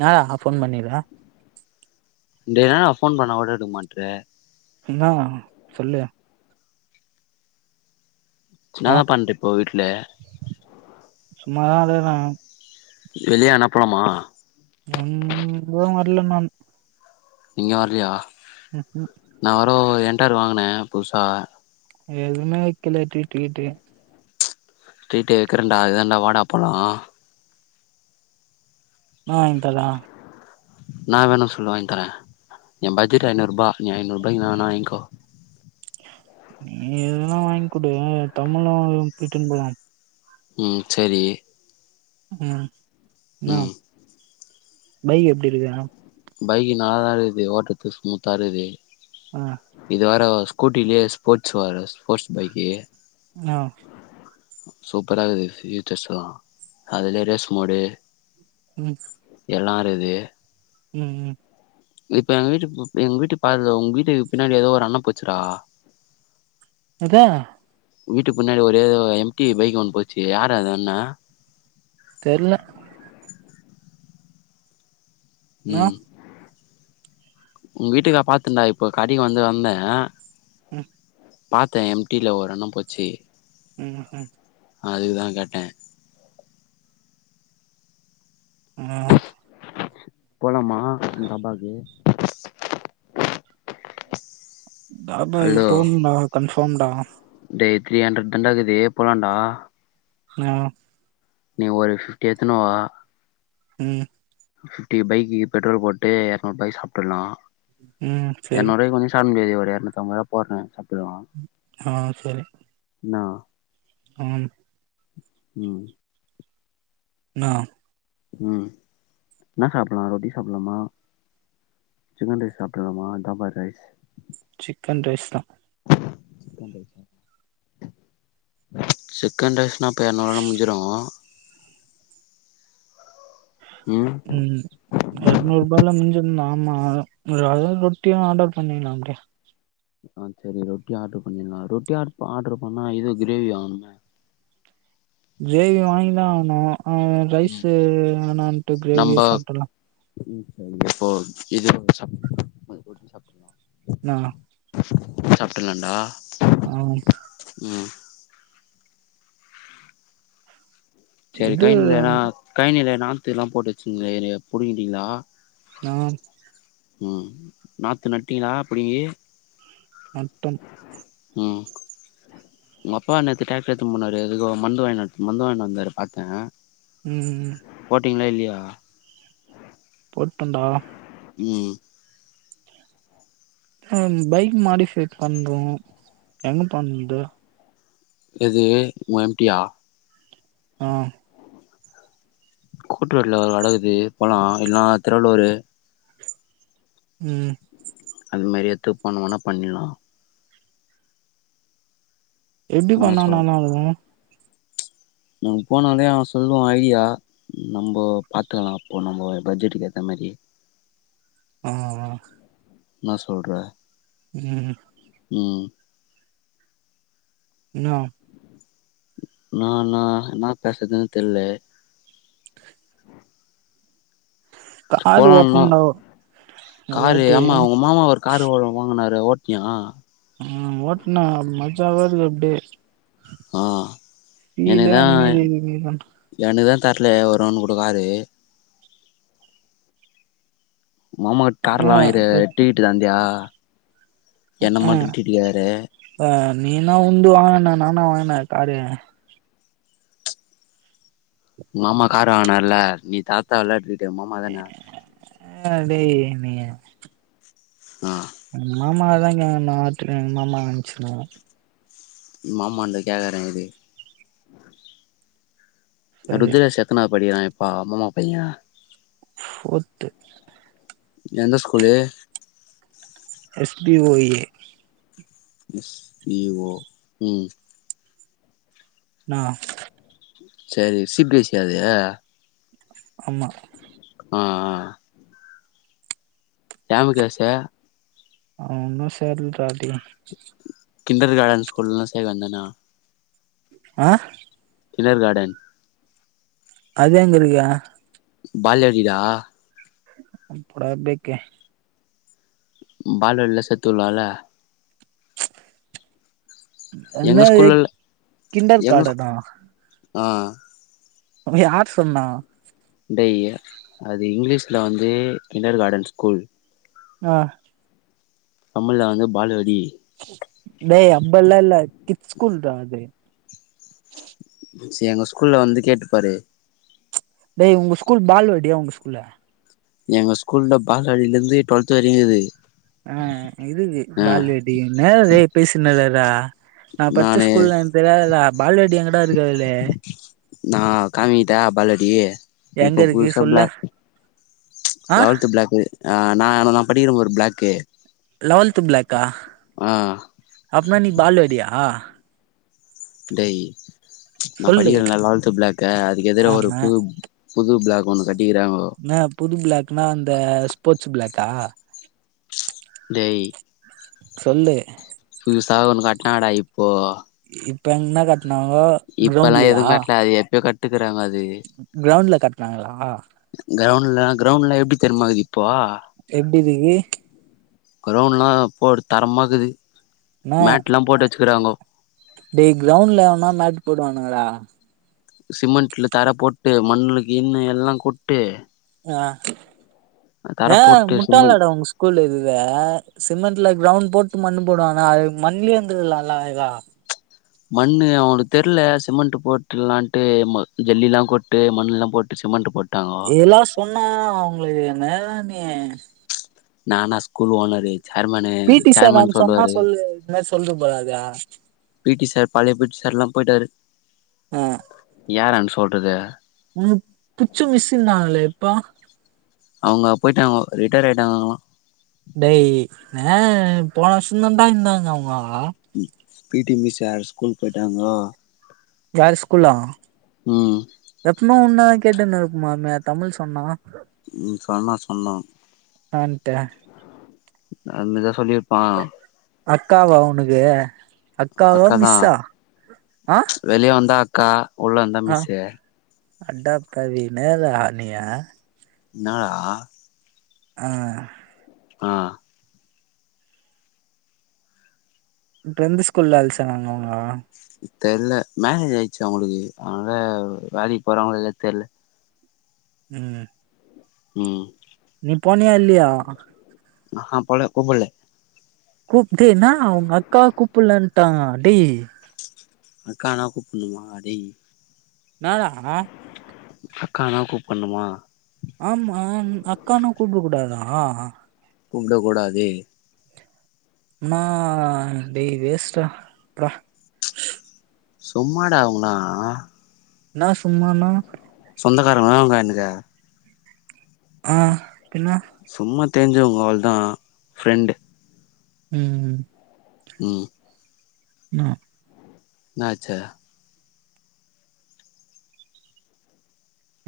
ன்னடா phone பண்ணிருக்க டே ன்னா டா போன் பண்ணா கூட எடுக்க மாட்டற இன்னா சொல்லு ஆ சென்னாதா பண்ற இப்போ வீட்டுல சும்மா தா இருர வெளியே எங்னா போலாமா எங்கும் வரல நான் எங்யு வர்லயா உஹும் ஓ என்டாறு வாங்குனே புதுசா எதுமே வக்கல டிரீட்டு கிரீட்டு டிரீட்டு வக்கிறன்டா அதாண்டா வாடா போலாம் ஆஹ் வாங்தல ன்னா வேணு சொல்லு வாங்கி தர என் பட்ஜெட் ஐய்நூருபா நீ ஐய்நூறுரூபாய்கு ன்னாவேனா வாய்ங்கோ நீ எதுனா வாங்குடு தமிழாழுங் கிட்டந்து ம் செரி ம் என்னா ம் பைக் எப்டி இருக்க பைக் நல்ல தா இருக்குது ஓட்டறத்து ஸ்மூத்தா இருக்குது ஆ இது வேற ஸ்கூட்டிலியே ஸ்போட்ஸ் வாரஸ் போட்ஸ் பைக்கி ஆ சூப்பரா இக்குது பியூச்ர்ஸ்லா அதுல ரெஸ் மோடு ம் எல்லாருக்குது ம் ம் இப்ப எங்க வீட்டு எங்க வீட்டு பாரு உங்க வீட்டுக்கு பின்னாடி ஏதோ ஒரு அண்ணா போச்சுறா எதே வீட்டுக்கு முன்னாடி ஒரே ஏதோ எம்டி பைக் ஒண்ணு போச்சி யாரு அந்த அண்ணா தெர்ல என்னா ம் உங்க வீட்டுக்கா பாத்தன்டா இப்போ கடிக் வந்து வந்தே ம் பாத்தே எம் டி ல ஒரு அண்ண போச்சி ம் ஹூ அதுக் தா கேட்ட ம் போலாமா இந் பாபாக்கு பாபாகு போனுன்னா கன்ஃபாம்டா டே த்ரீ ஹண்ட்ரட் தான்டா இக்குது போலாடா நா நீ ஒரு ஃபிப்டி எத்துனு வா ம் ஃபிப்டி பைகிக்கி பெட்ரோல் போட்டு எறனூருபாய்கு சாப்ட்ர்லா ம் சரி எறநூற்வாய்கு கொஞ்சோ சாப்ட முடியாது ஒரு எறநூத்தம்பரூவா போட்ற சப்புலா ஆ செரி என்னா ஆம் ம் என்னா ம் என்ன சாப்பல்லா ரொட்டி சாப்புட்லாமா சிக்கன் ரைஸ் சாப்ட்ரலாமா தாபா ரைஸ் சிக்கன் ரைஸ் தா சிக்கன் ரைஸா சிக்கன் ரைஸ்னா அப்ப எற நூறுவால முடிஞ்சிரு ம் எறநூறுபால முன்ஞ்சிரு ம் ஆமா அதுவு ரொட்டியு ஆடர் பண்ணிலா அப்டியே ஆ செரி ரொட்டி ஆட்ரு பண்ணிட்லா ரொட்டி ஆரு ஆட்ரு பண்ணா இது கிரேவி வாங்கனுமே கிரேவி வாங்கிதா ஆவுனு அ ரைஸூ வேணான்ட்டு நம்ப கிரேவியே சாப்ட்டுர்லா ம் சரி இப்போ இது சாப் [unintelligible] நா சாப்ட்டர்லாண்டா ஆ ம் ம் செரி இது கைன் இல்லனா கைனில நாத்துலா போட்டு வச்சிங்ளே நெறைய புடுங்கிட்டீங்ளா நா ம் ம் நாத்து நட்டீங்ளா புடிங்கி நட்டம் ம் உங்க அப்பா நேத்து டிராக்ட்டர் எத்துனு போனாரு எதுக்கோ மருந்து வாங்கின் வந்தாரு பாத்தே ம்‌ ம் ட்டீங்களா இல்லையா போட்டோண்டா ம் பைக் மாடிஃபை பன்ரோம் எங்க பன்து எது உ எம்ட்டியா ஆ கோட்டு ரோட்ல ஒரு கடகீது போலா இல்லனா திருவள்ளூரு ம் அதுமேரி எத்து போனோம்னா பன்னிட்லா எப்டி என்ன சொல் பண்ணானம்மா அவ்ங்க நம்ம போனாலே அவ சொல்லுவா ஐடியா நம்போ பாத்துக்கலா அப்போ நம்ம பட்ஜெட்டுக்கு ஏத்த மாறி சரி ஆ ஆ ன்னா சொல்ர ம் ம் என்னா என்னா என்னா என்னா பேசதுன்னு தெர்ல கார் போலாம்னா ஓட்டணும்டா ஒரு காரு வாட்டி ஆமா உங் மாமா ஒரு காரு ஓன்னு வாங்குனாரு அது ஓட்னியா ம்‌ ஒட்ன மஜாவாருக்கு அப்டியே ஆ என்க்தா மாதிரி என்க்தா தர்ல ஒரு ரவுண்ட் கூட காரு உங் மாமா கார்ல்லா ஆஹ் வாங்கிருக்காரு டிரீட்டு தந்தியா என்ன ஆஹ் மட்டு டீரீட்டு கேக்குற ஆ நீனா உன்து வாங்கனா நா நானா வாங்குன காரு உங்க மாமா காரு வாங்குனாருல நீ தர தேவ ட்ரீட்டு உங்க மாமா தானே அடேய் நீ ஆ எங் மாமாவ தா கேக்கனோ ட்ரீட் எங்க மாமா வச்சுனு உங் மாமான்ட கேக்கரே இரு சரி ருத்ரேஷ் எத்தனாவது படிகிரா இப்ப மாமா பைய ஃபோர்த்து எந்த school S P O A S P O ம் என்னா சரி சிபிஎஸ்இ அது ஆமா. ஆ ஆ டேம்காச அவ உன்னு சேர்லா டியு கிண்டர் கார்டன்ஸ் ஸ்கூல்லனான சேர்க்க வேண்டிதானே ஆ கிளர்கார்டன் அது எங்க இருக்கு பால்வாடுயிக்குதா போடா பேக்கு பால்வாடில சேர்த்து வுடலால்ல எங்க என்னது ஸ்கூல்ல கிண்டர் எங்க ஸ்கூ கார்டனா அ யார் சொன்னா டேய் அது இங்கிலீஷ்ல வந்து கிண்டர் கார்டன் ஸ்கூல் அ தமிழ்ல வந்து பாலுவாடி டேய் அப்ட்லா இல்ல கிட்ஸ் ஸ்கூல்டா அது சேர் எங்க ஸ்கூல்ல வந்து கேட்டு பாரு டேய் உங்க ஸ்கூல் பால்வாடியா உங்க ஸ்கூல்ல எங்க ஸ்கூல்லல பால்வாடியில இருந்து டுவெல்த் வரையு இக்குது அ இருக்கு பால்வாடி என்னெயோ ஒன்னு பேசினு இற்றா நா படிச்ச நானு ஸ்கூல்ல தெரியாதுல்ல பால்வாடி எங்கடா இருக்குதுல்லே நா காமிகிட்டா பால்வாடி எங்க இப்ப இருக்கு புதுசா சொல்லு பிளாக்கு ஆ லெவல்த்து பிளாக்கு நா நா படிக்கிற பாரு பிளாக்கு லவன்தூ பிளக்கா ஆ அப்பிடினா நீ பால்வாடியா டேய் நா சொல்லு படிக்கறல லெவன்த் பிளாக்கு அதுக்கு எதிரே ஒரு ஆமா புது புது பிளாக் ஒண்ணு கட் என்ன புது பிளாக்னா இந்த ஸ்போர்ட்ஸ்சு பிளக்கா டேய் சொல்லு புதுசா ஒன்னு கட்டுனாங்கடா இப்போ இப்ப எங்கன்ன காட்டுனாங்கோ இப்பல்லா கிரவ்ண்டுலையா எதுவு கட்ல அது எப்பயோ கட்டுக்குறாங்க அது கிரவ்ண்டுல கட்டுனாங்களா கிரவுண்ட்ல கிரவுண்ட்ல எப்டி தெரியுமா எப்டி இருக்கு கிரவுண்டுல்லா இப்போ தரமா இக்குது என்ன மேட் எல்லா போட்டு வெச்சுக்கிறாங்கோ டேய் கிரவுண்டுல எவனா மேட் போடுவானுங்கடா சிமெண்ட்ல தர போட்டு மண்ணு கின்னு எல்லா கொட்டு அ தர ஏ போட்டு சிமெண்ட் முட்டாளட உங்க ஸ்கூல்ல இதுத சிமெண்ட்ல கிரவுண்ட் போட்டு மண்ணு போடுவாங்க அதுக்கு மண்லயே இருந்துக்கலால அழகா மண்ணு அவங்களுக்கு தெர்ல சிமெண்ட் போட்டுலான்ட்டு ஜல்லி எல்லா போட்டு மண் எல்லா போட்டு சிமெண்ட் போட்டு இதல்லா சொன்னா அவங்களுக்கு என்னடா நீ நானா ஸ்கூல்லு owner chairman P T sir chairman நான்ட சொன்னா சொல்லுவாரு சொல்லு இந்த மாரி சொல்லிட்டு போறாறு பி டி சார் பழைய பி டி சார்ல்லா போயிட்டாரு ஆ யாரான்ட சொல்றது உனக்கு புடிச்ச மிஸ் இருந்தாங்களலே இப்போ அவங்க போய்ட்டாங்க ரிட்டைடு ஆயிட்டாங்கோ அவங்களா டேய் ஏ போன வருஷோ தடா இருந்தாங்க அவுங்கோ பி டி மிஸ் வேற ஸ்கூல் போயிட்டாங்கோ வேற ஸ்கூல்லா ம் எப்புமே உன்ன கேட்டுனு இரு க்குமாமே தமிழ் சொன்னா ம் சொன்னா சொன்னா [unintelligible] அதுமேரி எதுனா சொல்லிருப்பா அக்காவா உனக்கு அக்காவா அக்காதா மிஸ்ஸா அ வெளிய வந்தா அக்கா உள்ள இருந்தா மிஸ்சு அட்டாக் ரவி மேல ஆணியா என்ன டா ஆ ஆ இப்ப எந்த ஸ்கூல்ல வேல் சேந்தாங்க அவுங்க தெர்ல மேரேஜ் ஆயிடுச்சு அவங்களுக்கு அதனால வேலைக்கு போறாங்கள இல்லயோ தெர்ல ம் ம் நீ போனியா இல்லியா நா போல கூப்புல்ல கூப்ட்டு என்னா உங்கக்கா கூப்பட்லடாங்க டேய் அக்கானா கூப்புட்ணுமா டேய் என்னடா அக்கானா கூப்பட்ணுமா ஆமா அக்கானா கூப்புடக் கூடாதா கூப்புடக்கூடாது மா டேய் வேஸ்ட்றா வுட்றா சும்மாட அவுங்களா என்னா சும்மான்னா சொந்தக்காரங்களா அவுங்க எனக்கு ஆ பின்ன சும்மா தெஞ்சவங்க அவ்ளோ தா ஃப்ரெண்டு ம் ம் ம் ன என்னாச்சு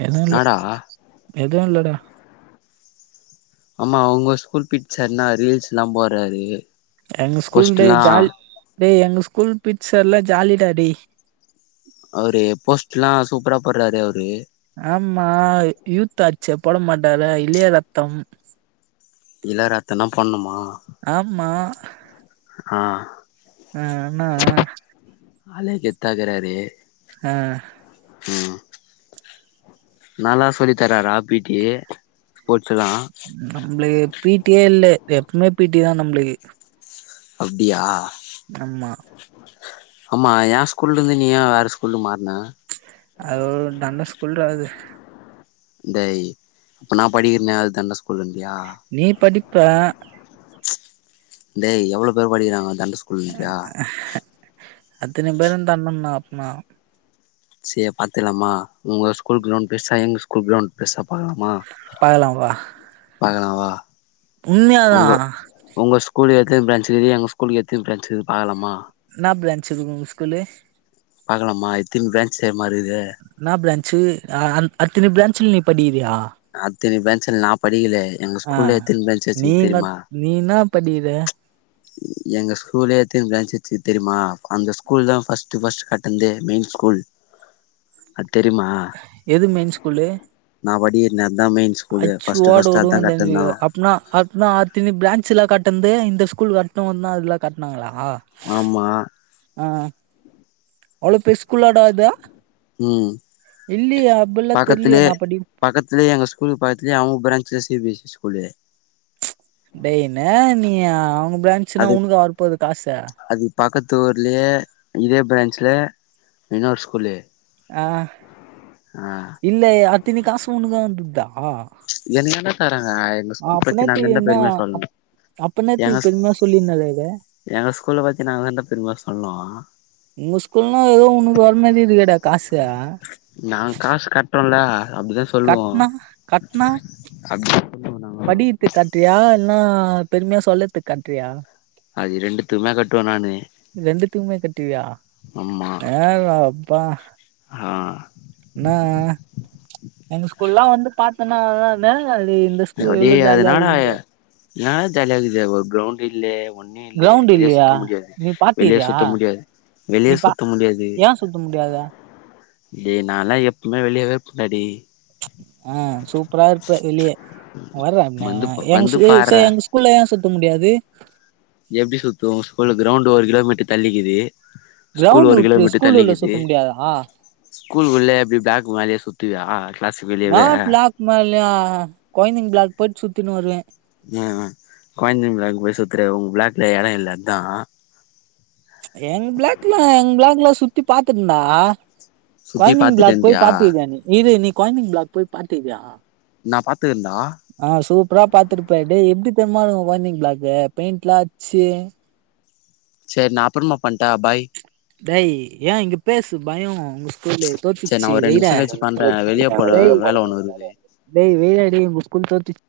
எதுவு இல்ல என்னடா எதுவு இல்லடா ஆமா அவங்க ஸ்கூல் பீ ட் சார் என்னா ரீல்ஸ்ல்லா போறாரு எங்க ஸ்கூல் டே ஜாலி டேய் எங்க ஸ்கூல் பீ டி சார்லா ஜாலிடா டேய் எல்லா சூப்பரா போட்றாரு அவரு ஆமா யூத் ஆச்சே போட மாட்டாரா இளய ரத்தம் இள ரத்தனா பண்ணுமா ஆமா ஆ அ என்ன ஆ ஆளே கெத்தாகிறாரு ஆ ம் நல்லா சொல்லி தராராப் பீ ட்டி நம்மளுக்கு பீட்டியே இல்ல எப்பமே பீ டி தா நம்ளுக்கு அப்டியா ஆமா ஆம்மா எ ஸ்கூல்ல இருந்து நீ ஏ வேற ஸ்கூல் மாத் ச் அது ஒர் தண்ட ஸ்கூல்றா அது டேய் அப்ப நா படிக்றனே அது தண்ட ஸ்கூலுன்றியா நீ படிப்ப டேய் எவ்ளோ பேர் படிக்றாங்கோ தண்ட ஸ்கூலுன்றியா அத்தன பேரு தண்டொந்தா அப்னா சே பாத்திர்லாமா உங்க ஸ்கூல் க்ரௌண்ட் பெர்சா எங்க ஸ்கூல் க்ரௌண்ட் பெர்சா பாக்லாமா பாக்கலா வா பாக்லா வா உண்மையாதா ஒங்க ஒங்க ஸ்கூல்ல எத்தின் ப்ரான்ச்சுகிது எங்க ஸ்கூல்ல எத்தின் ப்ரான்ச்சுக்கிதுன் பாக்லாமா என்னா ப்ரான்ச்சுது உங் ஸ்கூலு பாக்கலாமா எத்தின் ப்ரான்ச் தெர்மா இருகுது சு அ அந் அத்துன ப்ரான்ச்ல நீ படிக்கிறியா அத்தினி ப்ரான்ச்ல நா படிக்கிலே எங்க ஆ ஸ்கூல்ல எத்தின் ப்ரான்ச் வச்சிக் தெரிமா படிகிறே எங்க ஸ்கூலே எத்தின் ப்ரான்ச் வச்சிக் தெரிமா அந்த ஸ்கூல் தா ஃபஸ்ட்டு ஃபஸ்ட் கட்டந்தே மெயின் ஸ்கூல் அத் எது மெயின் ஸ்கூலு நா படிக்கிற அதா மெயின் ஸ்கூலு அச்சு ஃபர்ஸ்ட் ஓட ஃபர்ஸ்ட் அதா உடுவ கட்டுனா தெரிஞ்சுக்கோ அப்னா அப்னா அத்தினி ப்ரான்ச் எல்லா கட் டந்து இந்த ஸ்கூல் வர்ட்டூந்தா அத்லா கட்னாங்களா ஆமா ஆ அவ்ளோ பெரி ஸ்கூலாடா அத ம் தெர்லியே பக்கத்திலே நா படி பக்கத்திலே எங்க ஸ்கூலுக் பக்த்லியே அவுங் ப்ரான்ச்ல C B S C school ப்ரான்ச்னா உனுக்கா வர்ப்போது காசே தோர்லே இதே ப்ரான்ச்ல இன்னொர் ஸ்கூலு அ ஆ இல்லே அத்தினி காசு உனுகு வத்துத்தா எனுக்கு தான்டா தராங்க எங்க ஸ்கூல் அப்ப பத்தி நா நேத்துக்கு தான்டா என்ன பெருமையா சொல்னு அப்ப என்னாத்துக் பெருமையா சொல்லினுருகறே எங்க ஸ்கூல பத்தி நா தான்டா பெரும்யா சொல்ணூ உங்க ஸ்கூல்னா எதோ உனுக் வர் மாரி இருகேடா காசே நா காஸ் கட்டோல்ல கட்னா கட்னா அப்டி சொல்லுவோ நாங்க படிகித்துக் கட்றியா இல்னா பெருமையா சொல்லற்துக் கட்றியா அது ரெண்டுத்துமே கட்வே நானு த்துமே கட்டுவ்யா ஆமா ஏ ரப்பா ஆ அதனால்தா தே லி இந்த ஸ்கூல் இவ்ளோ ஜாலியாந்துது எனா ஜாலியாகுது ஒரு க்ரௌண்ட் இல்லே ஒன்னு இல்லே கிரௌண்ட் வெளியே இல்லையா சுத்த முடியாது நீ வெளியே பாத்துக்கிறியா சுத்த முடியாத் வெளியே நீ பா சுத்த முடியாது ஏன் சுத்த முடியாதா டே நாலா எப்புமே வெளியவே இர்ப்னேடா டேய் ஆ சூப்பரா இர்ப்ப வெளிய வர்றே அண்ணே வந்து எங் வந்து ஸ்கூ ச பார்றா எங் ஸ்கூல்ல ஏ சுத்த முடியாது எப்டி சுத்தூ ஸ்கூலு க்ரௌண்ட் ஒரு கிலோமீட்டர் தள்ளிக்கிது ஸ்கூல் கிரௌண்ட் ஒரு கிலோ உட்ரு மீட்டர் ஸ்கூல் உள்ள தள்ளிக்கிது சுத்த முடியாதா ஸ்கூல் உள்ள எப்டி ப்ளாக் மேல்யா சுத் த்துவ்யா நா ப்ளாக் மேல்யா கொயந்தைங் ப்ளாக் போயிட் சுத்தின் வருவே அ அ கொயைந்தைங் ப்ளாக் போய் சுத்துறே உங் ப்ளாக்ல எடோ இல்ல அதா எங் ப்ளாக்ல எங் ப்ளாக்ல சுத்தி பாத்துன்டா சுத்தி கொயந்தைங் பாத்துட்டு ப்ளாக் போய் இருந்தியா பாத்துகியா நீ இரு நீ கொயைந்தைங் ப்ளாக் போய் பாத்துகியா நா பாத்துக்கிறன்டா ஆ சூப்ரா பாத்துர்ப்ப டேய் எப்டித் தெர்மாகூ கொயைந்தைங் ப்ளாக்கு பெயிண்ட்லா அச்சு செர் நா அப்றமா பண்ட்டா பாய் டேய் ஏ இங்க பேசு பயோ உங்க ஸ்கூலு தோத்துச்சு வெய்டா ஆ வேல ஒன்னுருகுது டேய் வெய் டா டேய் உங்க ஸ்கூல் தோத்